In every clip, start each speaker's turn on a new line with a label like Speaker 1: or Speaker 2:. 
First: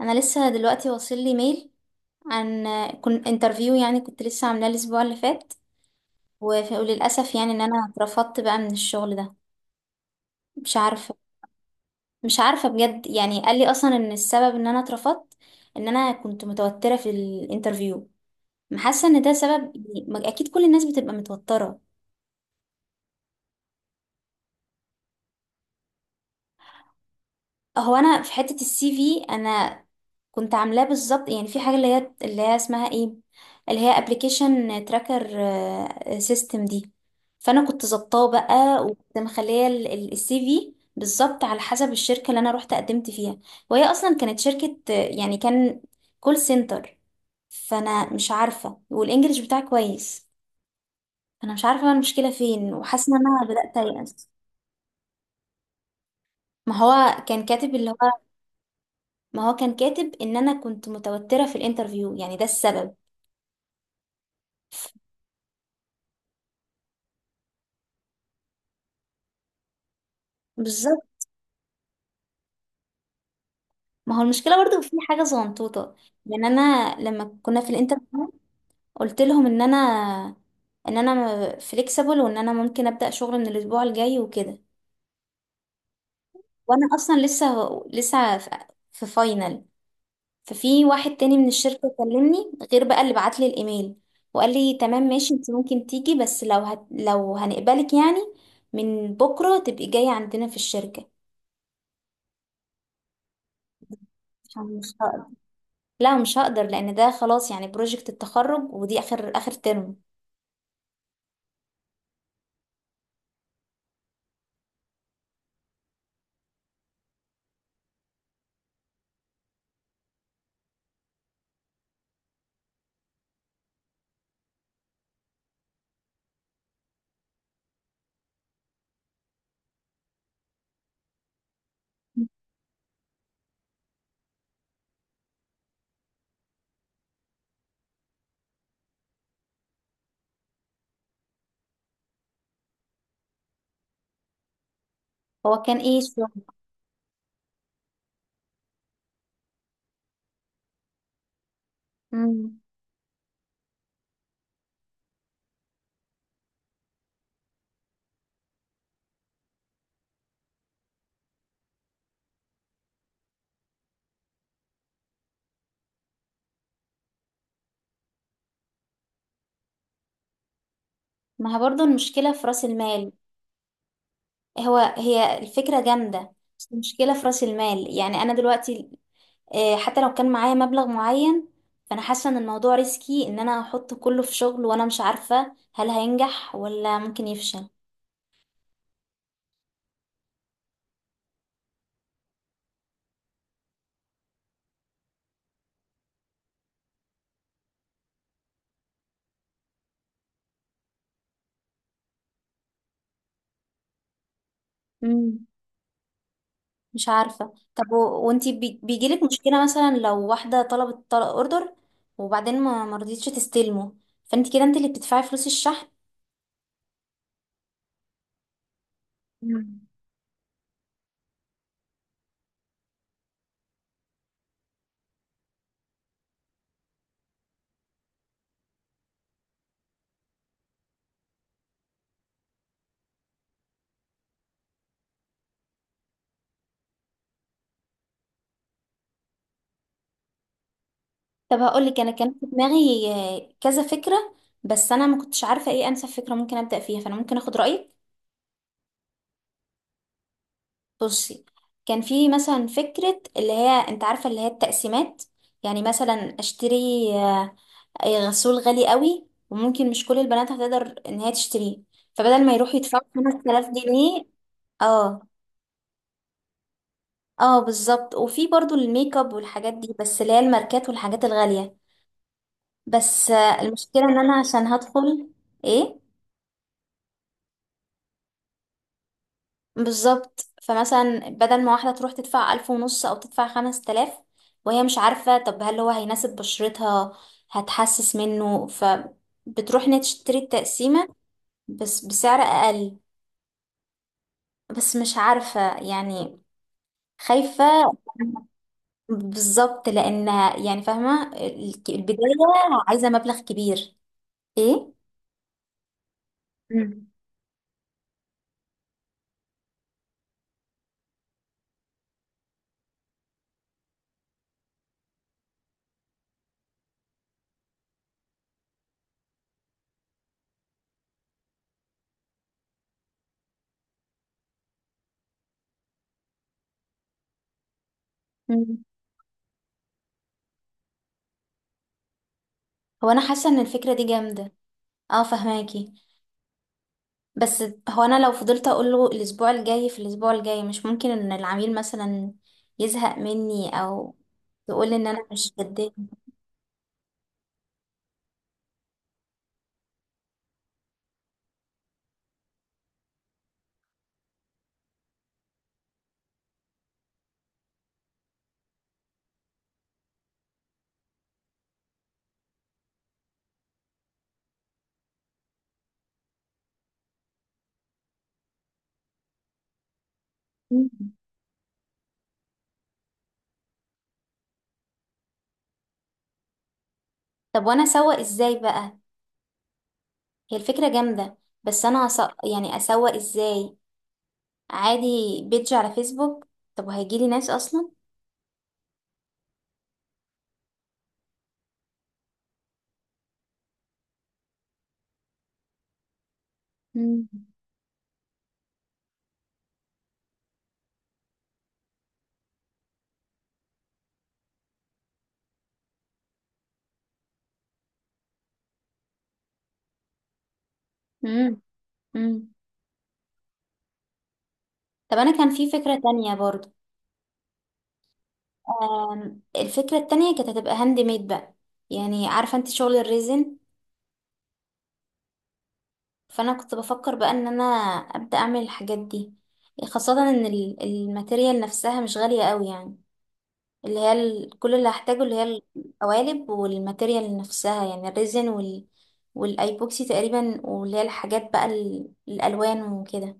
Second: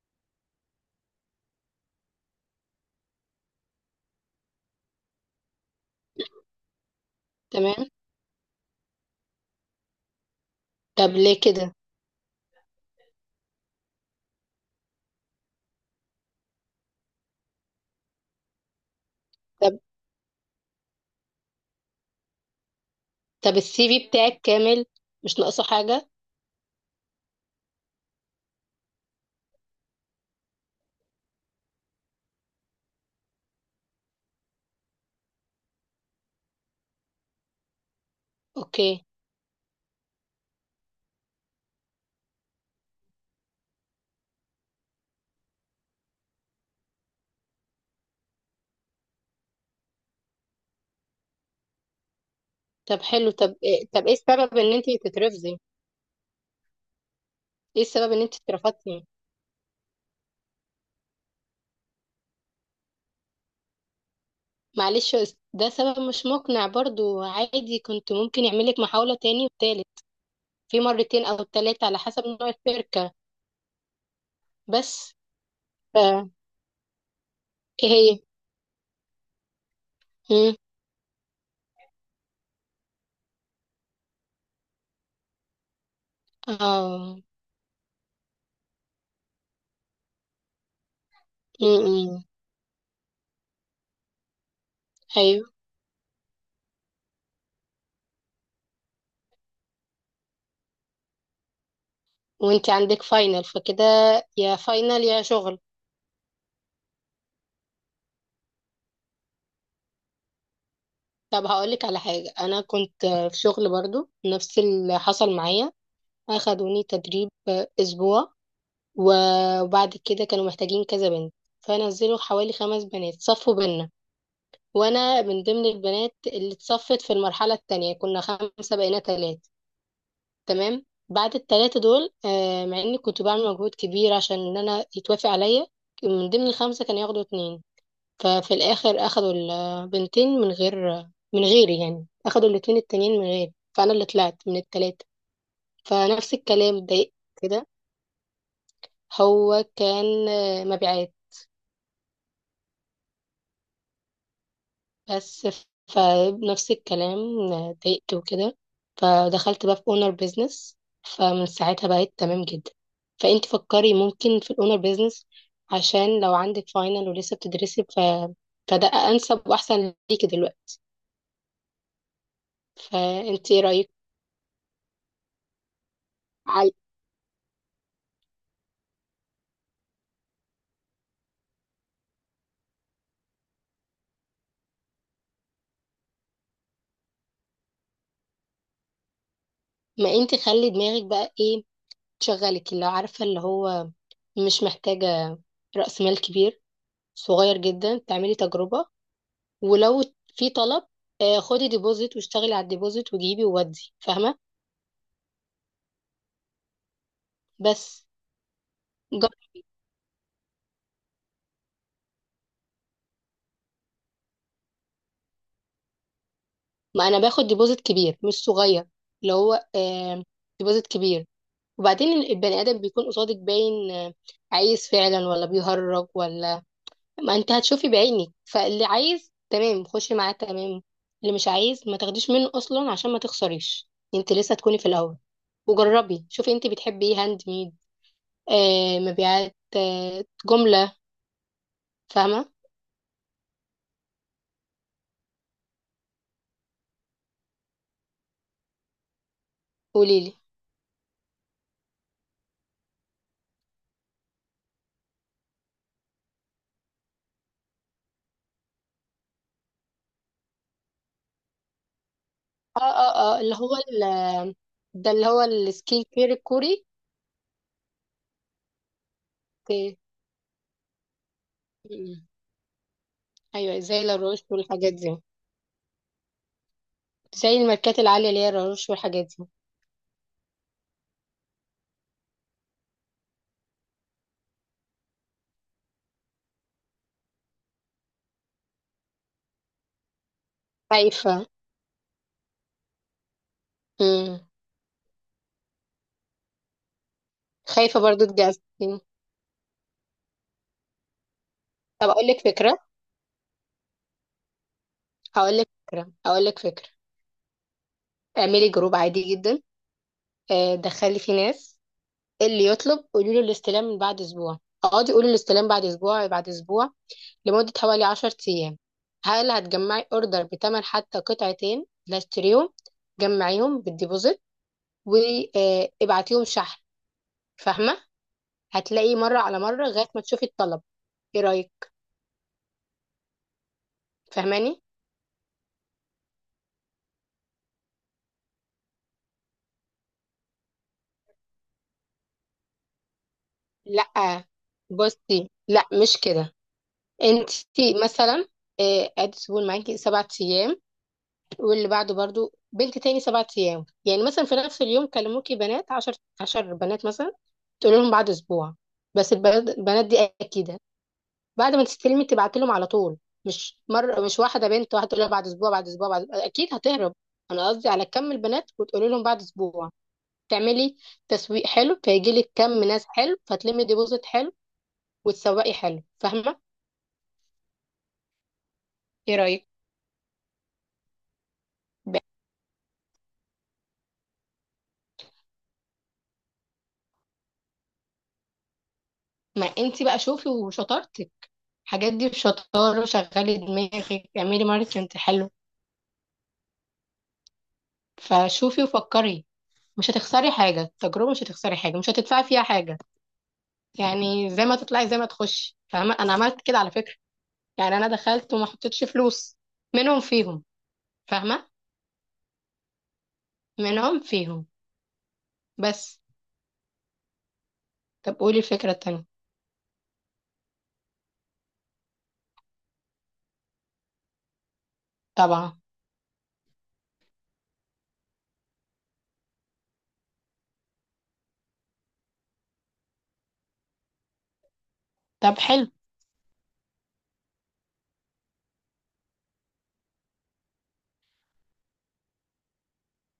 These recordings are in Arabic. Speaker 1: انا لسه دلوقتي واصل لي ميل عن كنت انترفيو. يعني كنت لسه عاملاه الاسبوع اللي فات. وللاسف يعني ان
Speaker 2: تمام.
Speaker 1: انا اترفضت بقى من الشغل ده. مش
Speaker 2: طب
Speaker 1: عارفه.
Speaker 2: ليه كده؟
Speaker 1: مش عارفه بجد، يعني قال لي اصلا ان السبب ان انا اترفضت ان انا كنت متوتره في الانترفيو. حاسه ان ده سبب،
Speaker 2: طب
Speaker 1: يعني اكيد كل الناس بتبقى متوتره.
Speaker 2: طب السي في بتاعك كامل؟ مش ناقصه حاجه؟
Speaker 1: هو انا في حته السي في انا كنت عاملاه بالظبط، يعني في حاجة اللي هي اسمها ايه، اللي هي ابلكيشن تراكر سيستم دي. فانا كنت ظبطاه بقى
Speaker 2: اوكي.
Speaker 1: وكنت مخليه السي في بالظبط على حسب الشركة اللي انا رحت قدمت فيها. وهي اصلا كانت شركة آه، يعني كان كول سنتر. فانا مش عارفة، والانجليش بتاعي كويس. انا مش عارفة بقى المشكلة فين،
Speaker 2: طب
Speaker 1: وحاسة ان
Speaker 2: حلو.
Speaker 1: انا
Speaker 2: طب
Speaker 1: بدأت
Speaker 2: إيه طب ايه
Speaker 1: ايأس.
Speaker 2: السبب ان انت تترفضي؟
Speaker 1: ما هو كان كاتب
Speaker 2: ايه
Speaker 1: اللي
Speaker 2: السبب
Speaker 1: هو،
Speaker 2: ان انت اترفضتي؟
Speaker 1: ما هو كان كاتب ان انا كنت متوترة في الانترفيو، يعني ده السبب.
Speaker 2: معلش، ده سبب مش مقنع برضو، عادي كنت ممكن يعملك محاوله تاني وتالت، في
Speaker 1: بالظبط.
Speaker 2: مرتين او تلاتة على حسب نوع الشركه.
Speaker 1: ما هو المشكله برضو في
Speaker 2: بس
Speaker 1: حاجه صغنطوطه.
Speaker 2: ف-
Speaker 1: يعني انا لما كنا في
Speaker 2: ايه هي؟
Speaker 1: الانترفيو قلت لهم ان انا
Speaker 2: مم.
Speaker 1: ان انا فليكسبل وان انا ممكن ابدا شغل من الاسبوع الجاي وكده. وانا اصلا
Speaker 2: اه.
Speaker 1: لسه في فاينل. ففي واحد تاني من الشركه
Speaker 2: مم.
Speaker 1: كلمني غير بقى اللي بعت لي الايميل، وقال لي تمام ماشي
Speaker 2: ايوه.
Speaker 1: انت ممكن تيجي، بس لو هنقبلك يعني من بكره تبقي جايه عندنا في الشركه.
Speaker 2: وانت عندك فاينل، فكده يا
Speaker 1: مش
Speaker 2: فاينل يا
Speaker 1: هقدر.
Speaker 2: شغل.
Speaker 1: لا مش هقدر لان ده خلاص يعني بروجكت التخرج، ودي اخر اخر ترم.
Speaker 2: طب هقولك على حاجة، أنا كنت في شغل برضو نفس اللي حصل معايا، أخدوني تدريب أسبوع وبعد كده كانوا محتاجين كذا بنت، فنزلوا حوالي خمس بنات صفوا بينا، وأنا من ضمن البنات اللي اتصفت. في المرحلة التانية كنا خمسة بقينا تلاتة، تمام. بعد التلاتة دول، مع إني كنت بعمل مجهود كبير عشان إن أنا يتوافق عليا من ضمن الخمسة كانوا ياخدوا اتنين، ففي الاخر اخدوا البنتين من غير من غيري، يعني اخدوا الاتنين التانيين من غيري، فانا اللي طلعت من التلاتة.
Speaker 1: هو كان ايه الشغل؟
Speaker 2: فنفس الكلام اتضايقت كده. هو كان مبيعات
Speaker 1: مم.
Speaker 2: بس. فنفس الكلام، اتضايقت وكده. فدخلت بقى في اونر بيزنس، فمن ساعتها بقيت تمام جدا. فانت فكري ممكن في الاونر بيزنس، عشان لو عندك فاينل ولسه بتدرسي فده انسب واحسن ليكي دلوقتي.
Speaker 1: ما هي برضو المشكلة في رأس المال.
Speaker 2: فانت ايه رايك؟
Speaker 1: هو هي الفكرة جامدة، بس المشكلة في رأس المال. يعني انا دلوقتي آه، حتى لو كان معايا مبلغ معين فانا حاسة ان الموضوع ريسكي ان انا احط كله في شغل وانا مش عارفة هل هينجح ولا ممكن يفشل.
Speaker 2: ما انت خلي دماغك بقى ايه تشغلك، اللي عارفه اللي هو مش محتاجه راس مال كبير، صغير جدا تعملي تجربه. ولو في طلب، خدي ديبوزيت واشتغلي على الديبوزيت وجيبي وودي. فاهمه؟
Speaker 1: مم. مش عارفة.
Speaker 2: بس
Speaker 1: بيجيلك
Speaker 2: جر-
Speaker 1: مشكلة مثلا لو واحدة طلبت طلب اوردر، وبعدين ما مرضيتش تستلمه، فانت كده انت اللي بتدفعي فلوس الشحن.
Speaker 2: ما انا باخد ديبوزيت كبير مش صغير، اللي هو ديبوزيت كبير. وبعدين البني ادم بيكون قصادك باين، عايز فعلا ولا بيهرج ولا، ما انت هتشوفي بعينك، فاللي عايز تمام خشي معاه تمام، اللي مش عايز ما تاخديش منه اصلا عشان ما تخسريش، انت لسه تكوني في الاول. وجربي شوفي انت بتحبي ايه، هاند ميد مبيعات جملة.
Speaker 1: طب هقول لك انا كان في
Speaker 2: فاهمة؟
Speaker 1: دماغي آه، كذا فكره. بس انا ما كنتش عارفه ايه انسب فكره ممكن ابدا فيها، فانا ممكن اخد رايك.
Speaker 2: قوليلي.
Speaker 1: بصي، كان في مثلا فكره اللي هي انت عارفه اللي هي التقسيمات. يعني مثلا اشتري آه، آه، غسول غالي قوي وممكن مش كل البنات هتقدر ان هي تشتريه. فبدل ما يروحوا
Speaker 2: اه،
Speaker 1: يدفعوا
Speaker 2: اه، اه،
Speaker 1: 5000 جنيه
Speaker 2: ده
Speaker 1: اه
Speaker 2: اللي هو السكين كير الكوري.
Speaker 1: اه بالظبط. وفي برضو الميك اب والحاجات دي،
Speaker 2: اوكي.
Speaker 1: بس اللي هي الماركات والحاجات الغاليه.
Speaker 2: م-م.
Speaker 1: بس آه،
Speaker 2: ايوه، زي
Speaker 1: المشكله
Speaker 2: لا
Speaker 1: ان انا
Speaker 2: روش
Speaker 1: عشان
Speaker 2: والحاجات دي،
Speaker 1: هدخل. ايه؟
Speaker 2: زي الماركات العالية اللي هي لا روش والحاجات دي.
Speaker 1: بالظبط. فمثلا بدل ما واحدة تروح تدفع 1500 أو تدفع 5000 وهي مش عارفة طب هل هو هيناسب بشرتها، هتحسس منه، فبتروح إنها تشتري التقسيمة
Speaker 2: خايفة.
Speaker 1: بس بسعر أقل.
Speaker 2: م.
Speaker 1: بس مش عارفة يعني، خايفة.
Speaker 2: خايفة برضو تجازفي.
Speaker 1: بالظبط، لأنها يعني فاهمة
Speaker 2: طب اقول
Speaker 1: البداية
Speaker 2: لك فكرة.
Speaker 1: عايزة مبلغ كبير. إيه؟
Speaker 2: هقول لك فكرة.
Speaker 1: مم.
Speaker 2: اعملي جروب عادي جدا، دخلي فيه ناس. اللي يطلب قولي له الاستلام من بعد اسبوع، اقعدي قولي الاستلام بعد اسبوع بعد اسبوع لمدة حوالي 10 ايام. هل هتجمعي اوردر بتمن حتى قطعتين لا اشتريهم، جمعيهم بالديبوزيت وابعتيهم شحن. فاهمة؟
Speaker 1: مم.
Speaker 2: هتلاقي مرة على مرة لغاية ما تشوفي الطلب. ايه رأيك؟
Speaker 1: هو أنا حاسة إن الفكرة دي جامدة.
Speaker 2: فاهماني؟
Speaker 1: اه فهماكي. بس هو انا لو فضلت اقول له الاسبوع الجاي في الاسبوع الجاي، مش ممكن ان العميل مثلا يزهق مني او
Speaker 2: لا،
Speaker 1: يقول ان انا
Speaker 2: بصي
Speaker 1: مش
Speaker 2: لا
Speaker 1: جدية.
Speaker 2: مش كده. انت مثلا، ادي سيبون معاكي سبعة ايام، واللي بعده برضو بنت تاني سبعة أيام، يعني مثلا في نفس اليوم كلموكي بنات عشر بنات مثلا، تقول لهم بعد أسبوع. بس البنات دي أكيدة بعد ما تستلمي تبعت لهم على طول، مش مرة، مش واحدة بنت واحدة تقول لها بعد أسبوع بعد أسبوع بعد، أكيد هتهرب. أنا قصدي على كم البنات وتقولي لهم بعد أسبوع، تعملي
Speaker 1: مم.
Speaker 2: تسويق حلو، فيجي لك كم ناس حلو، فتلمي ديبوزيت حلو وتسوقي حلو. فاهمة؟
Speaker 1: طب وانا اسوق ازاي بقى؟
Speaker 2: إيه رأيك؟
Speaker 1: هي الفكرة جامدة، بس انا
Speaker 2: ب-
Speaker 1: أس... يعني اسوق ازاي؟ عادي، بيدج على فيسبوك؟ طب وهيجيلي ناس اصلا؟
Speaker 2: ما أنت بقى شوفي وشطارتك، الحاجات دي بشطارة، شغلي دماغك اعملي ماركتنج حلو.
Speaker 1: مم.
Speaker 2: فشوفي وفكري، مش هتخسري حاجة، التجربة مش هتخسري حاجة، مش هتدفعي فيها حاجة، يعني زي ما تطلعي زي ما تخشي. فاهمة؟ أنا عملت كده على فكرة، يعني أنا دخلت وما حطيتش فلوس منهم فيهم.
Speaker 1: مم.
Speaker 2: فاهمة؟
Speaker 1: مم.
Speaker 2: منهم فيهم
Speaker 1: طب انا كان في فكرة
Speaker 2: بس.
Speaker 1: تانية برضو.
Speaker 2: طب قولي الفكرة التانية.
Speaker 1: آم، الفكرة التانية كانت هتبقى هاند ميد بقى. يعني عارفة انت شغل الريزن.
Speaker 2: طبعا.
Speaker 1: فانا كنت بفكر بقى ان انا ابدا اعمل الحاجات دي، خاصه ان الماتيريال نفسها مش غاليه قوي، يعني اللي هي كل اللي هحتاجه اللي
Speaker 2: طب
Speaker 1: هي
Speaker 2: حلو،
Speaker 1: القوالب والماتيريال نفسها، يعني الريزن وال والايبوكسي تقريبا، واللي هي الحاجات بقى الالوان وكده.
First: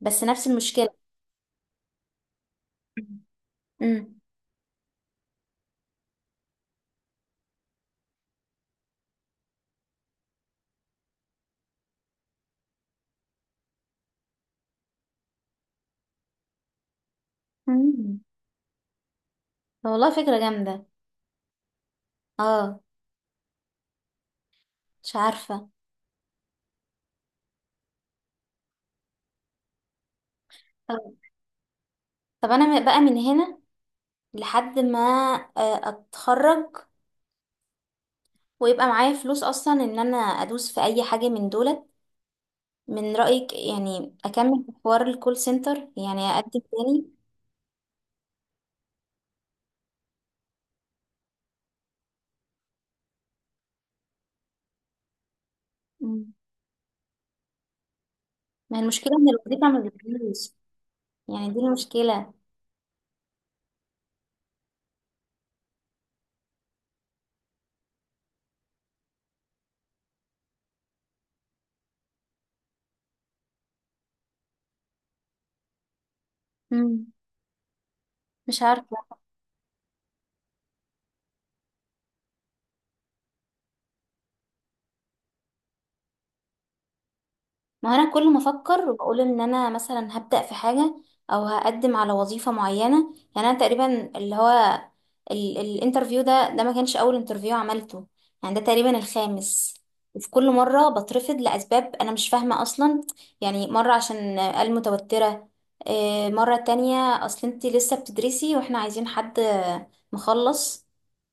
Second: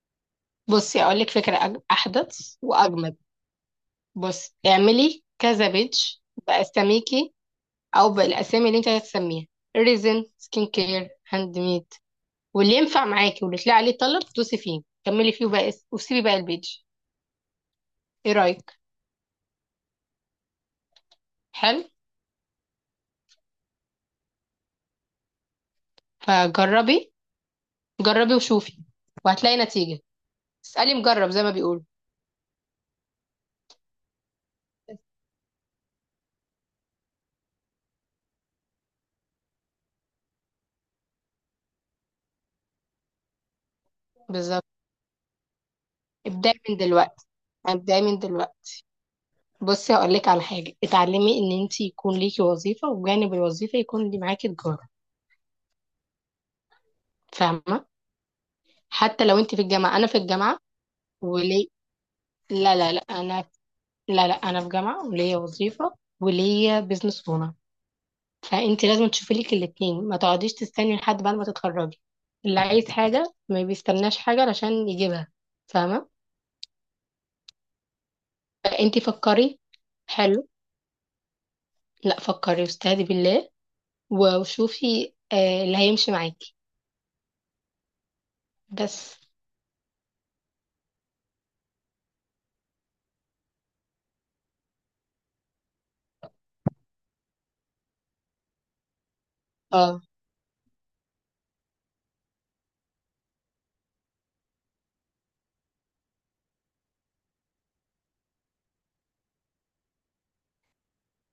Speaker 1: بس نفس المشكله.
Speaker 2: بصي أقولك فكرة أحدث وأجمد.
Speaker 1: امم.
Speaker 2: بصي اعملي كذا بيتش بأساميكي او بالاسامي اللي انت هتسميها، ريزن، سكين كير، هاند ميد، واللي ينفع معاكي واللي تلاقي عليه طلب دوسي فيه كملي فيه وبقى وسيبي بقى البيج.
Speaker 1: أمم.
Speaker 2: ايه رايك؟
Speaker 1: والله فكره جامده.
Speaker 2: حلو.
Speaker 1: اه. مش عارفه.
Speaker 2: فجربي، جربي وشوفي وهتلاقي نتيجه، اسالي
Speaker 1: طب،
Speaker 2: مجرب زي ما بيقولوا.
Speaker 1: طب انا بقى من هنا لحد ما آه، اتخرج ويبقى معايا فلوس اصلا ان انا ادوس في اي حاجه من دولت، من رايك يعني
Speaker 2: بالظبط،
Speaker 1: اكمل في حوار الكول سنتر يعني
Speaker 2: ابداي
Speaker 1: اقدم
Speaker 2: من
Speaker 1: تاني؟
Speaker 2: دلوقتي، ابداي من دلوقتي. بصي هقول لك على حاجه، اتعلمي ان انت يكون ليكي وظيفه وجانب الوظيفه يكون اللي معاكي تجاره.
Speaker 1: مم.
Speaker 2: فاهمه؟
Speaker 1: ما هي المشكله
Speaker 2: حتى
Speaker 1: ان
Speaker 2: لو انت في
Speaker 1: الوظيفه ما
Speaker 2: الجامعه، انا في
Speaker 1: بتجيش.
Speaker 2: الجامعه.
Speaker 1: يعني دي
Speaker 2: وليه؟
Speaker 1: المشكله.
Speaker 2: لا، لا، لا، انا في جامعه وليا وظيفه وليا بيزنس اونر، فانت لازم تشوفي لك الاثنين، ما تقعديش تستني لحد بعد ما تتخرجي، اللي عايز حاجه ما بيستناش حاجه علشان يجيبها. فاهمه؟
Speaker 1: مم. مش عارفه.
Speaker 2: فانت فكري. حلو. لا، فكري واستهدي بالله، وشوفي اللي هيمشي معاكي.
Speaker 1: ما انا كل ما افكر
Speaker 2: بس.
Speaker 1: واقول ان انا مثلا هبدأ في حاجة او هقدم على وظيفة معينة، يعني انا تقريبا اللي هو الانترفيو ده ما كانش اول انترفيو عملته، يعني ده تقريبا الخامس.
Speaker 2: اه.
Speaker 1: وفي كل مرة بترفض لأسباب انا مش فاهمة اصلا. يعني مرة عشان آه، قال متوترة، آه، مرة تانية اصل انت لسه بتدرسي واحنا عايزين حد مخلص،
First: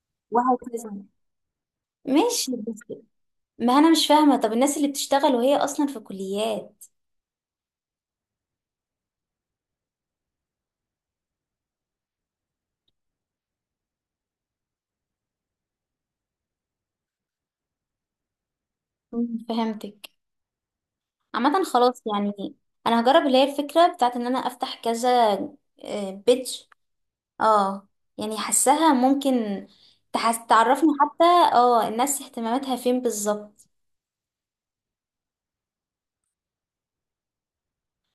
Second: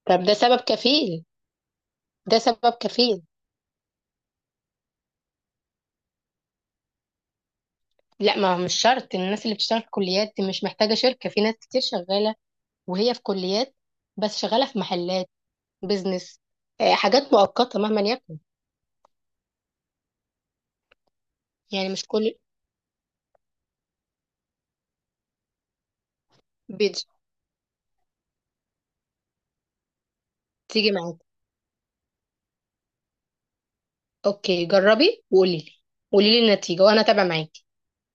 Speaker 2: طب ده سبب
Speaker 1: وهكذا.
Speaker 2: كفيل، ده
Speaker 1: ماشي
Speaker 2: سبب
Speaker 1: بس،
Speaker 2: كفيل.
Speaker 1: ما انا مش فاهمة طب الناس اللي بتشتغل وهي اصلا في كليات؟
Speaker 2: لا، ما هو مش شرط الناس اللي بتشتغل في كليات دي مش محتاجه شركه، في ناس كتير شغاله وهي في كليات، بس شغاله في محلات، بيزنس، حاجات مؤقتة مهما يكن.
Speaker 1: مم، فهمتك. عامة
Speaker 2: يعني
Speaker 1: خلاص
Speaker 2: مش كل
Speaker 1: يعني، انا هجرب اللي هي الفكرة بتاعت ان انا افتح كذا بيج.
Speaker 2: بيج
Speaker 1: اه. يعني حاساها ممكن تحس تعرفني
Speaker 2: تيجي معاك.
Speaker 1: حتى اه الناس اهتماماتها فين بالظبط.
Speaker 2: اوكي جربي وقولي لي، قولي لي النتيجة وانا تابع معاكي.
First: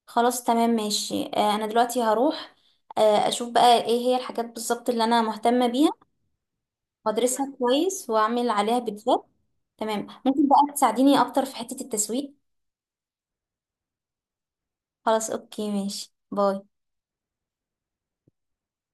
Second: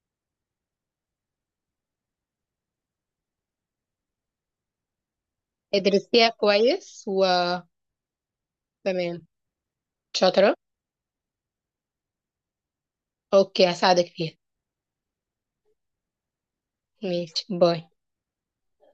Speaker 1: خلاص تمام ماشي آه، انا دلوقتي هروح آه، اشوف بقى ايه هي الحاجات بالظبط اللي انا مهتمة بيها،
Speaker 2: ادرسيها كويس و...
Speaker 1: وادرسها كويس واعمل عليها
Speaker 2: تمام.
Speaker 1: فيديوهات. تمام ممكن
Speaker 2: شاطرة.
Speaker 1: بقى تساعديني اكتر في حتة التسويق.
Speaker 2: اوكي هساعدك فيها.
Speaker 1: خلاص اوكي ماشي باي.
Speaker 2: ماشي، باي.